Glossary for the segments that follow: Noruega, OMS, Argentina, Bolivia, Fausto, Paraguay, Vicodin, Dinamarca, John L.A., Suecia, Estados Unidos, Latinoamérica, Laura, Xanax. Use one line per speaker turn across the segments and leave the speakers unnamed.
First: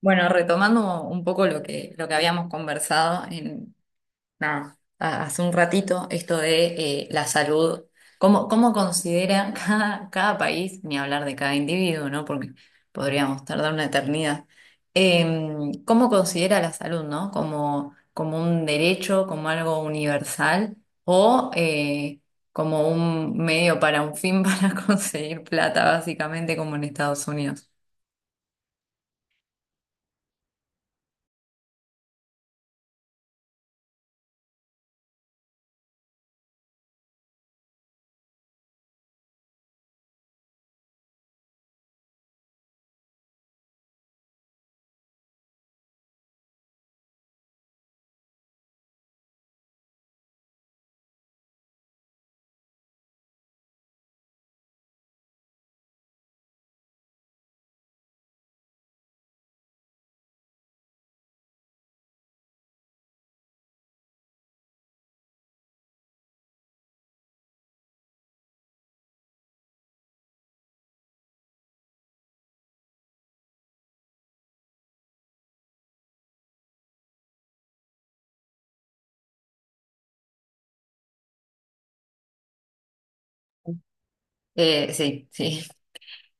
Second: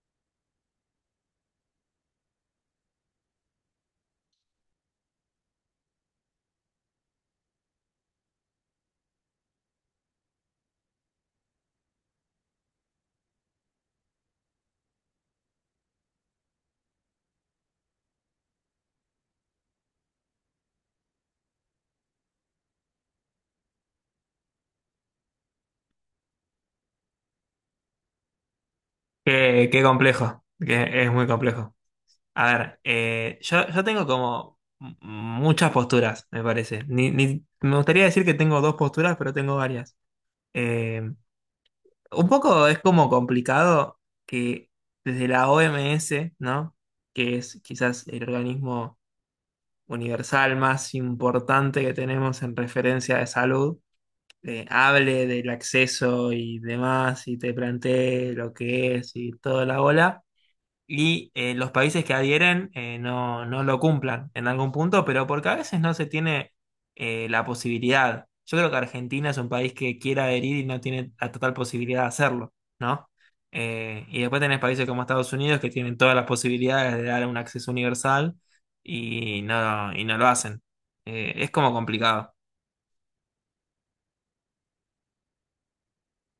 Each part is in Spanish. Bueno, retomando un poco lo que habíamos conversado nada, hace un ratito, esto de la salud, cómo considera cada país, ni hablar de cada individuo, ¿no? Porque podríamos tardar una eternidad. ¿Cómo considera la salud, no? Como un derecho, como algo universal o como un medio para un fin para conseguir plata, básicamente como en Estados Unidos?
Qué, qué complejo, que es muy complejo. A ver, yo tengo como muchas posturas, me parece. Me gustaría decir que tengo dos posturas, pero tengo varias. Eh, un poco es como complicado que desde la OMS, ¿no? Que es quizás el organismo universal más importante que tenemos en referencia de salud, hable del acceso y demás, y te plantee lo que es y toda la bola y los países que adhieren, no, no lo cumplan en algún punto, pero porque a veces no se tiene la posibilidad. Yo creo que Argentina es un país que quiere adherir y no tiene la total posibilidad de hacerlo, ¿no? Y después tenés países como Estados Unidos que tienen todas las posibilidades de dar un acceso universal y no lo hacen. Es como complicado.
Sí, sí.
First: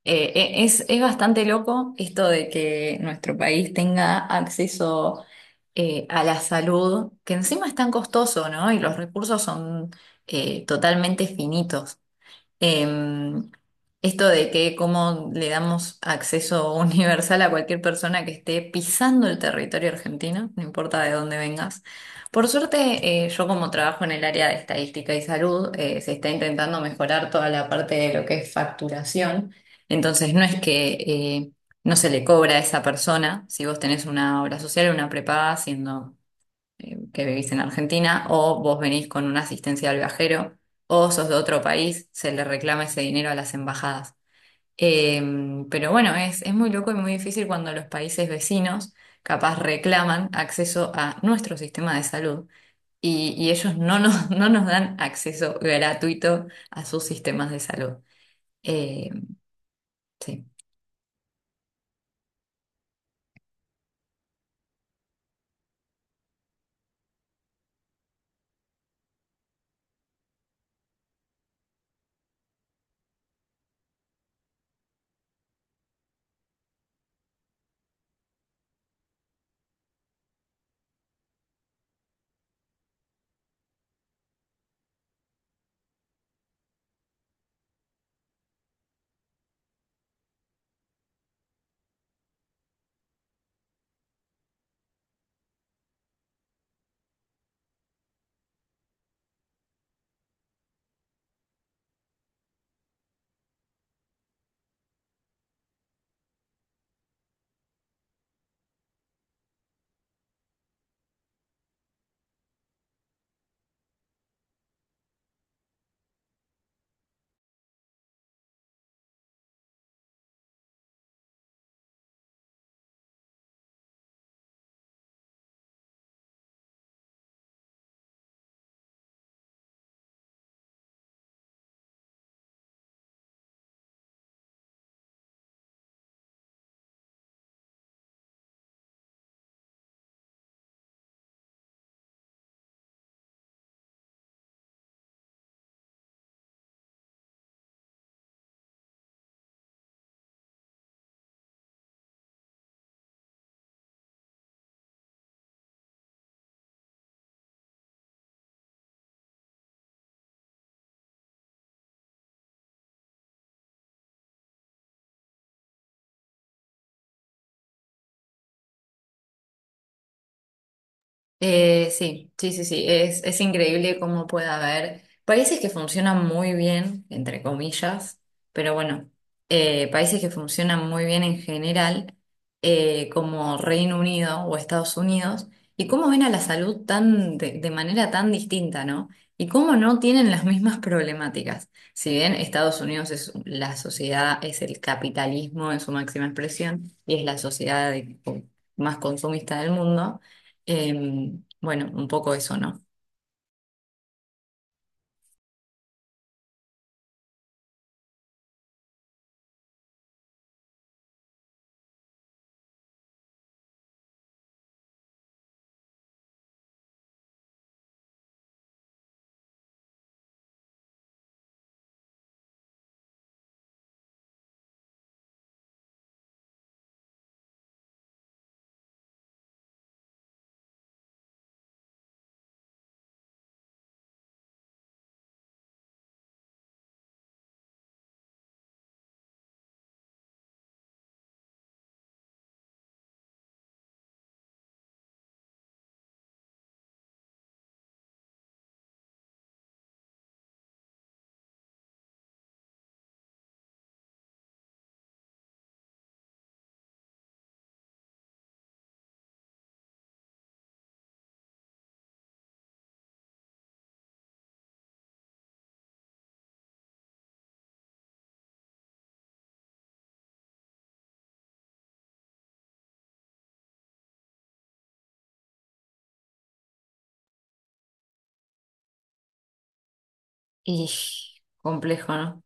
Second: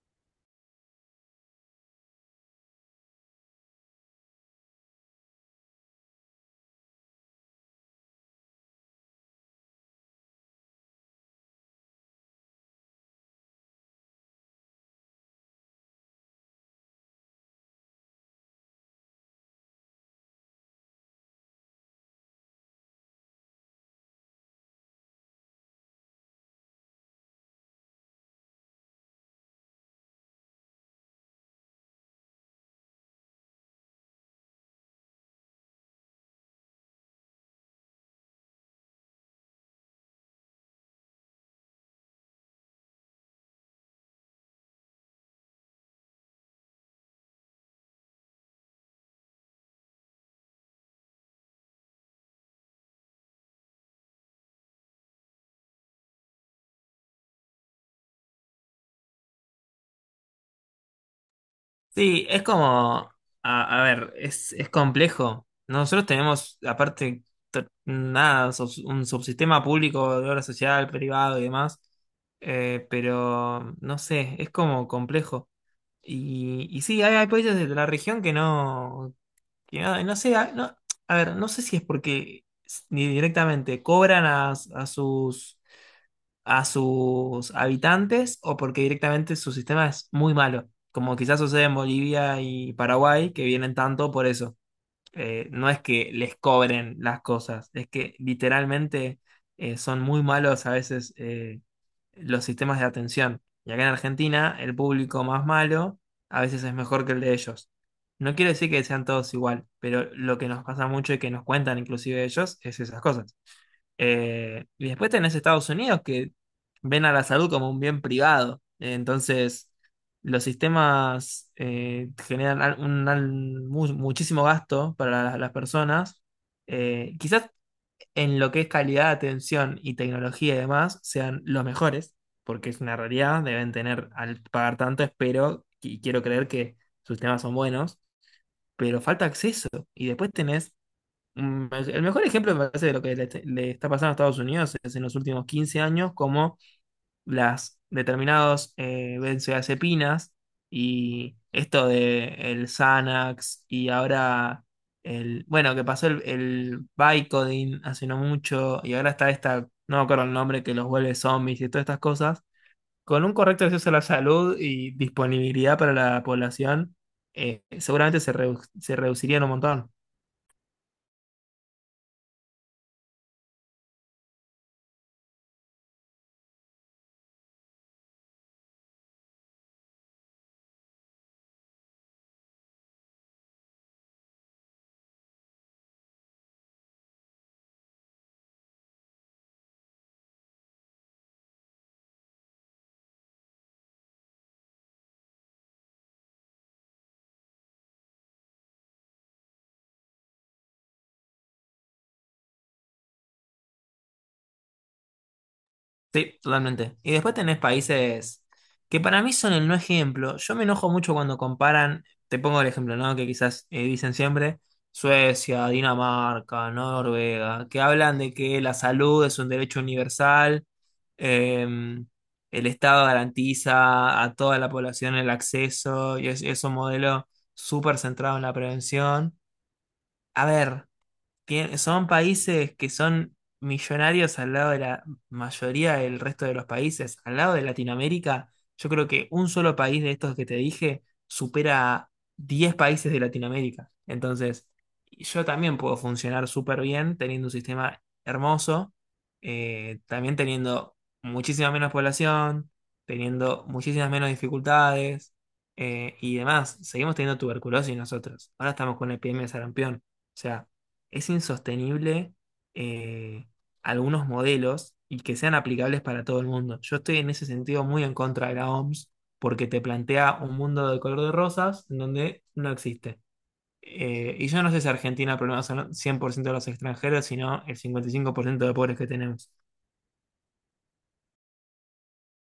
Es bastante loco esto de que nuestro país tenga acceso a la salud, que encima es tan costoso, ¿no? Y los recursos son totalmente finitos. Em, esto de que cómo le damos acceso universal a cualquier persona que esté pisando el territorio argentino, no importa de dónde vengas. Por suerte, yo como trabajo en el área de estadística y salud, se está intentando mejorar toda la parte de lo que es facturación. Entonces, no es que no se le cobra a esa persona, si vos tenés una obra social o una prepaga, siendo que vivís en Argentina, o vos venís con una asistencia al viajero, o sos de otro país, se le reclama ese dinero a las embajadas. Eh, pero bueno, es muy loco y muy difícil cuando los países vecinos capaz reclaman acceso a nuestro sistema de salud y ellos no nos dan acceso gratuito a sus sistemas de salud. Eh, sí.
Sí, es como, a ver, es complejo. Nosotros tenemos, aparte, nada, un subsistema público de obra social, privado y demás, pero no sé, es como complejo. Y sí, hay países de la región que no, no sé, a ver, no sé si es porque ni directamente cobran a sus habitantes o porque directamente su sistema es muy malo, como quizás sucede en Bolivia y Paraguay, que vienen tanto por eso. No es que les cobren las cosas, es que literalmente son muy malos a veces, los sistemas de atención. Y acá en Argentina, el público más malo a veces es mejor que el de ellos. No quiero decir que sean todos igual, pero lo que nos pasa mucho y que nos cuentan inclusive ellos es esas cosas. Y después tenés Estados Unidos que ven a la salud como un bien privado. Entonces, los sistemas, generan muchísimo gasto para las personas. Quizás en lo que es calidad de atención y tecnología y demás sean los mejores, porque es una realidad, deben tener al pagar tanto, espero y quiero creer que sus temas son buenos, pero falta acceso. Y después tenés, el mejor ejemplo me parece de lo que le está pasando a Estados Unidos es en los últimos 15 años, como las determinados, benzodiazepinas y esto de el Xanax y ahora el, bueno, que pasó el Vicodin hace no mucho y ahora está esta, no me acuerdo el nombre, que los vuelve zombies y todas estas cosas, con un correcto acceso a la salud y disponibilidad para la población, seguramente se, se reducirían un montón.
Sí, sí, sí, sí, es increíble cómo puede haber países que funcionan muy bien, entre comillas, pero bueno, países que funcionan muy bien en general, como Reino Unido o Estados Unidos, y cómo ven a la salud tan de manera tan distinta, ¿no? Y cómo no tienen las mismas problemáticas. Si bien Estados Unidos es la sociedad, es el capitalismo en su máxima expresión y es la sociedad más consumista del mundo. Bueno, un poco eso, ¿no?
Sí, totalmente. Y después tenés países que para mí son el no ejemplo. Yo me enojo mucho cuando comparan, te pongo el ejemplo, ¿no? Que quizás, dicen siempre, Suecia, Dinamarca, Noruega, que hablan de que la salud es un derecho universal, eh, el Estado garantiza a toda la población el acceso y es un modelo súper centrado en la prevención. A ver. Son países que son millonarios al lado de la mayoría del resto de los países. Al lado de Latinoamérica, yo creo que un solo país de estos que te dije supera a 10 países de Latinoamérica. Entonces, yo también puedo funcionar súper bien teniendo un sistema hermoso, también teniendo muchísima menos población, teniendo muchísimas menos dificultades, y demás, seguimos teniendo tuberculosis nosotros. Ahora estamos con la epidemia de sarampión. O sea, es insostenible, eh, algunos modelos, y que sean aplicables para todo el mundo. Yo estoy en ese sentido muy en contra de la OMS porque te plantea un mundo de color de rosas en donde no existe. Y yo no sé si Argentina el problema son 100% de los extranjeros, sino el 55% de pobres que tenemos.
Y complejo, ¿no?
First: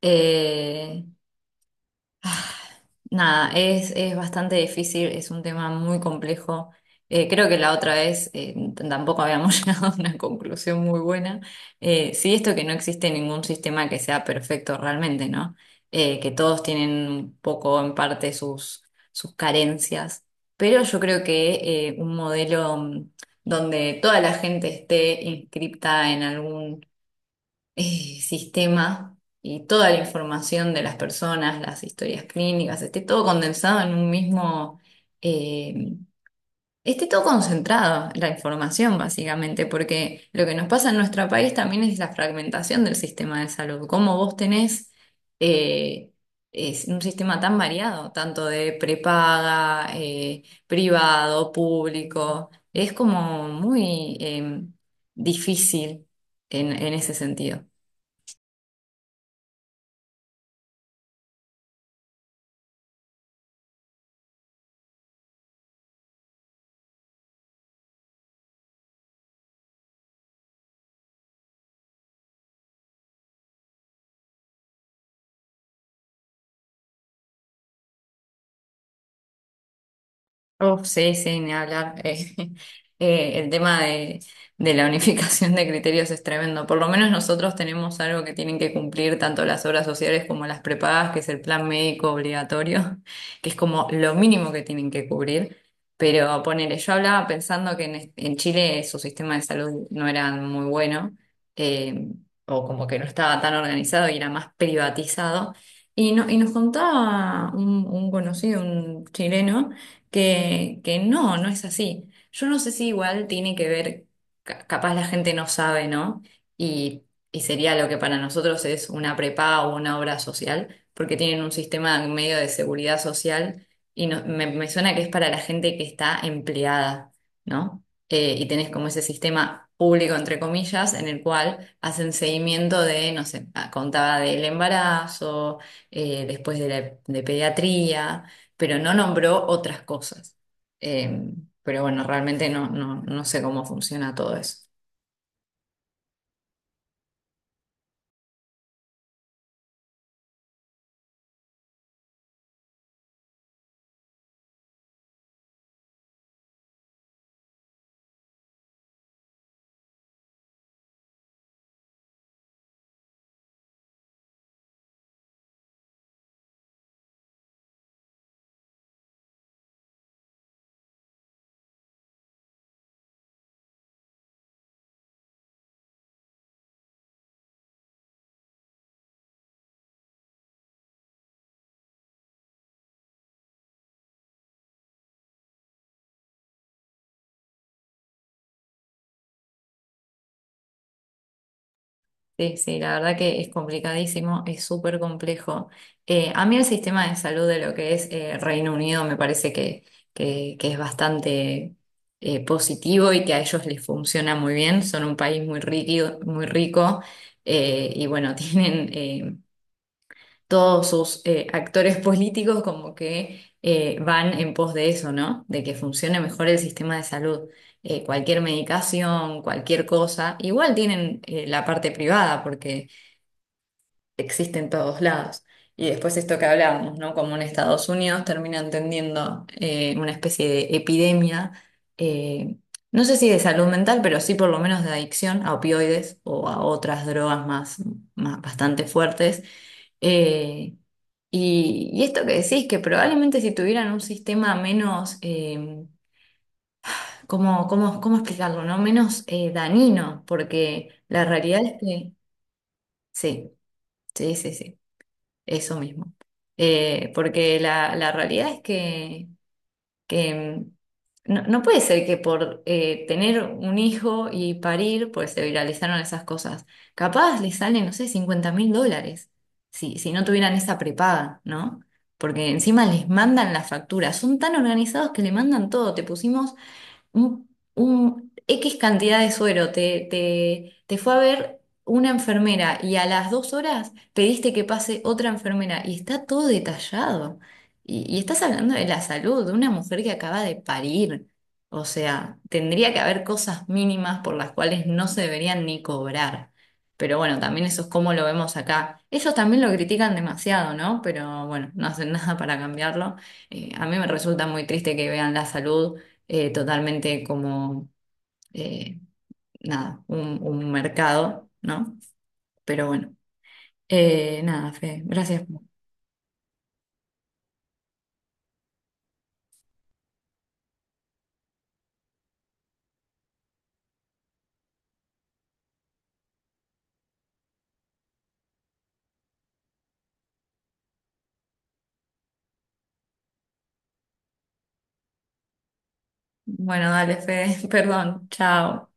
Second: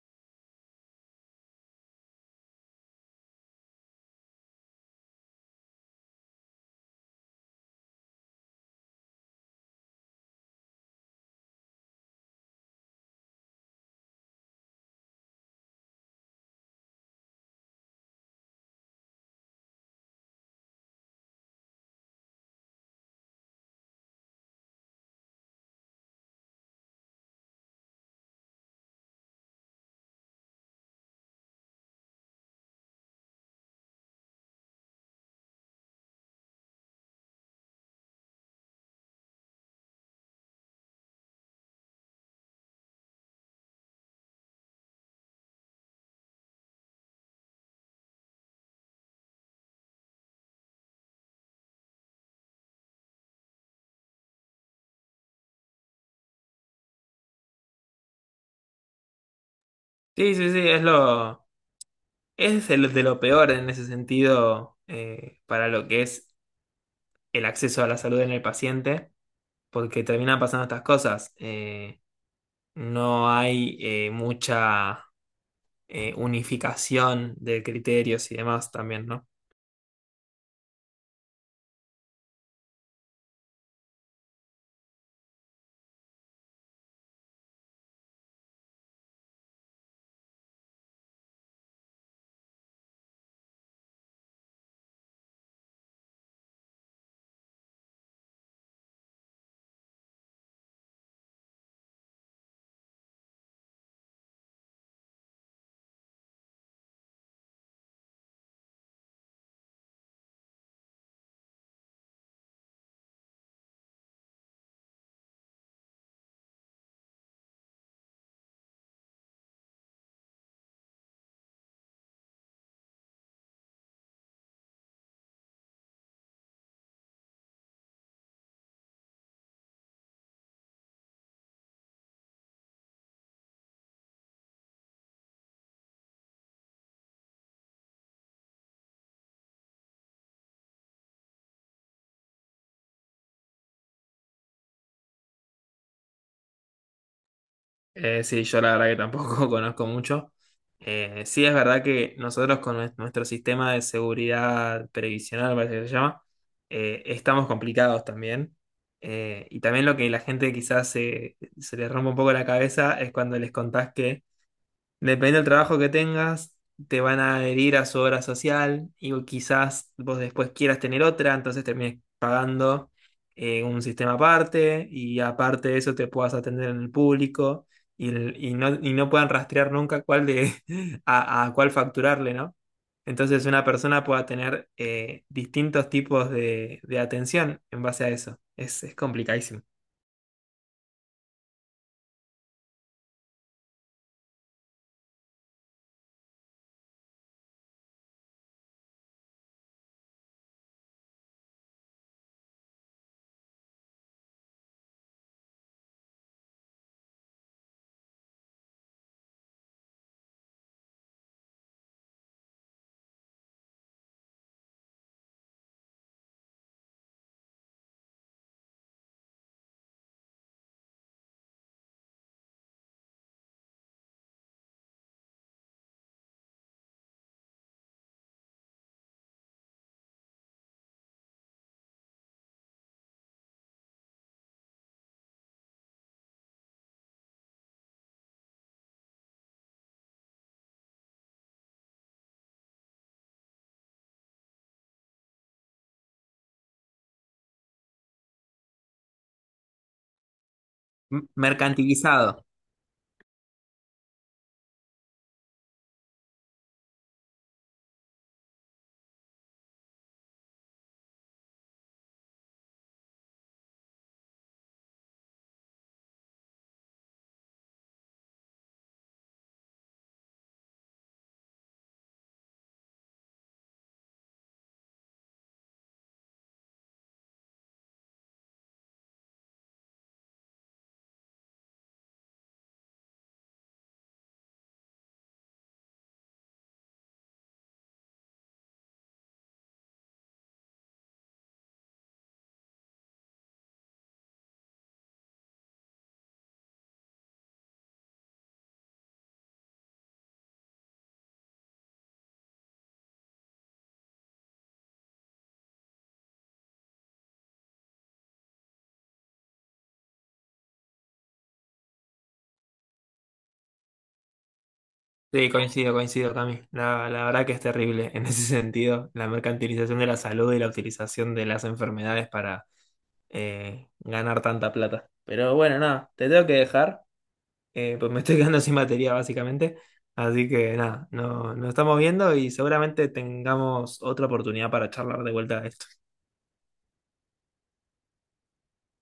Eh, Ah, Nada, es bastante difícil, es un tema muy complejo. Creo que la otra vez tampoco habíamos llegado a una conclusión muy buena. Sí, esto que no existe ningún sistema que sea perfecto realmente, ¿no? Que todos tienen un poco en parte sus carencias, pero yo creo que un modelo donde toda la gente esté inscripta en algún sistema y toda la información de las personas, las historias clínicas, esté todo condensado en un mismo, eh, esté todo concentrado, la información básicamente, porque lo que nos pasa en nuestro país también es la fragmentación del sistema de salud, cómo vos tenés eh, Es un sistema tan variado, tanto de prepaga, privado, público. Es como muy difícil en ese sentido.
Sí, sí, sí, es lo, es el de lo peor en ese sentido, para lo que es el acceso a la salud en el paciente, porque terminan pasando estas cosas. No hay, mucha unificación de criterios y demás también, ¿no?
Uf, sí, sí, ni hablar. El tema de la unificación de criterios es tremendo. Por lo menos nosotros tenemos algo que tienen que cumplir tanto las obras sociales como las prepagas, que es el plan médico obligatorio, que es como lo mínimo que tienen que cubrir. Pero ponele, yo hablaba pensando que en Chile su sistema de salud no era muy bueno, eh, o como que no estaba tan organizado y era más privatizado. Y, no, y nos contaba un conocido, un chileno que no, no es así. Yo no sé si igual tiene que ver, capaz la gente no sabe, ¿no? Y, y sería lo que para nosotros es una prepa o una obra social, porque tienen un sistema medio de seguridad social y me suena que es para la gente que está empleada, ¿no? Y tenés como ese sistema público, entre comillas, en el cual hacen seguimiento de, no sé, contaba del embarazo, después de de pediatría pero no nombró otras cosas. Eh, pero bueno, realmente no sé cómo funciona todo eso.
Sí, yo la verdad que tampoco conozco mucho. Sí, es verdad que nosotros con nuestro sistema de seguridad previsional, parece que se llama, estamos complicados también. Y también lo que la gente quizás se, se le rompe un poco la cabeza es cuando les contás que depende del trabajo que tengas, te van a adherir a su obra social y quizás vos después quieras tener otra, entonces termines pagando, un sistema aparte y aparte de eso te puedas atender en el público y, y no puedan rastrear nunca cuál de, a cuál facturarle, ¿no? Entonces una persona pueda tener, distintos tipos de atención en base a eso. Es complicadísimo.
Sí, sí, la verdad que es complicadísimo, es súper complejo. A mí el sistema de salud de lo que es Reino Unido me parece que es bastante positivo y que a ellos les funciona muy bien. Son un país muy rico y bueno, tienen todos sus actores políticos como que van en pos de eso, ¿no? De que funcione mejor el sistema de salud. Cualquier medicación, cualquier cosa, igual tienen la parte privada porque existe en todos lados. Y después esto que hablábamos, ¿no? Como en Estados Unidos terminan tendiendo una especie de epidemia, eh, no sé si de salud mental, pero sí por lo menos de adicción a opioides o a otras drogas más bastante fuertes, eh, y esto que decís, que probablemente si tuvieran un sistema menos, ¿cómo explicarlo, no? Menos dañino, porque la realidad es que,
Mercantilizado.
sí, sí, sí, sí, eso mismo. Porque la realidad es que no, puede ser que por tener un hijo y parir, pues se viralizaron esas cosas. Capaz les salen, no sé, $50.000 si no tuvieran esa prepaga, ¿no? Porque encima les mandan la factura. Son tan organizados que le mandan todo. Te pusimos un, un X cantidad de suero, te fue a ver una enfermera y a las 2 horas pediste que pase otra enfermera y está todo detallado. Y estás hablando de la salud de una mujer que acaba de parir. O sea, tendría que haber cosas mínimas por las cuales no se deberían ni cobrar. Pero bueno, también eso es como lo vemos acá. Ellos también lo critican demasiado, ¿no? Pero bueno, no hacen nada para cambiarlo. A mí me resulta muy triste que vean la salud totalmente como, eh, nada, un mercado, ¿no? Pero bueno, nada, Fede, gracias.
Sí, coincido, coincido, Cami. La verdad que es terrible en ese sentido, la mercantilización de la salud y la utilización de las enfermedades para, ganar tanta plata. Pero bueno, nada, te tengo que dejar, pues me estoy quedando sin batería básicamente. Así que nada, no, nos estamos viendo y seguramente tengamos otra oportunidad para charlar de vuelta de esto.
Bueno, dale, Fede, perdón, chao.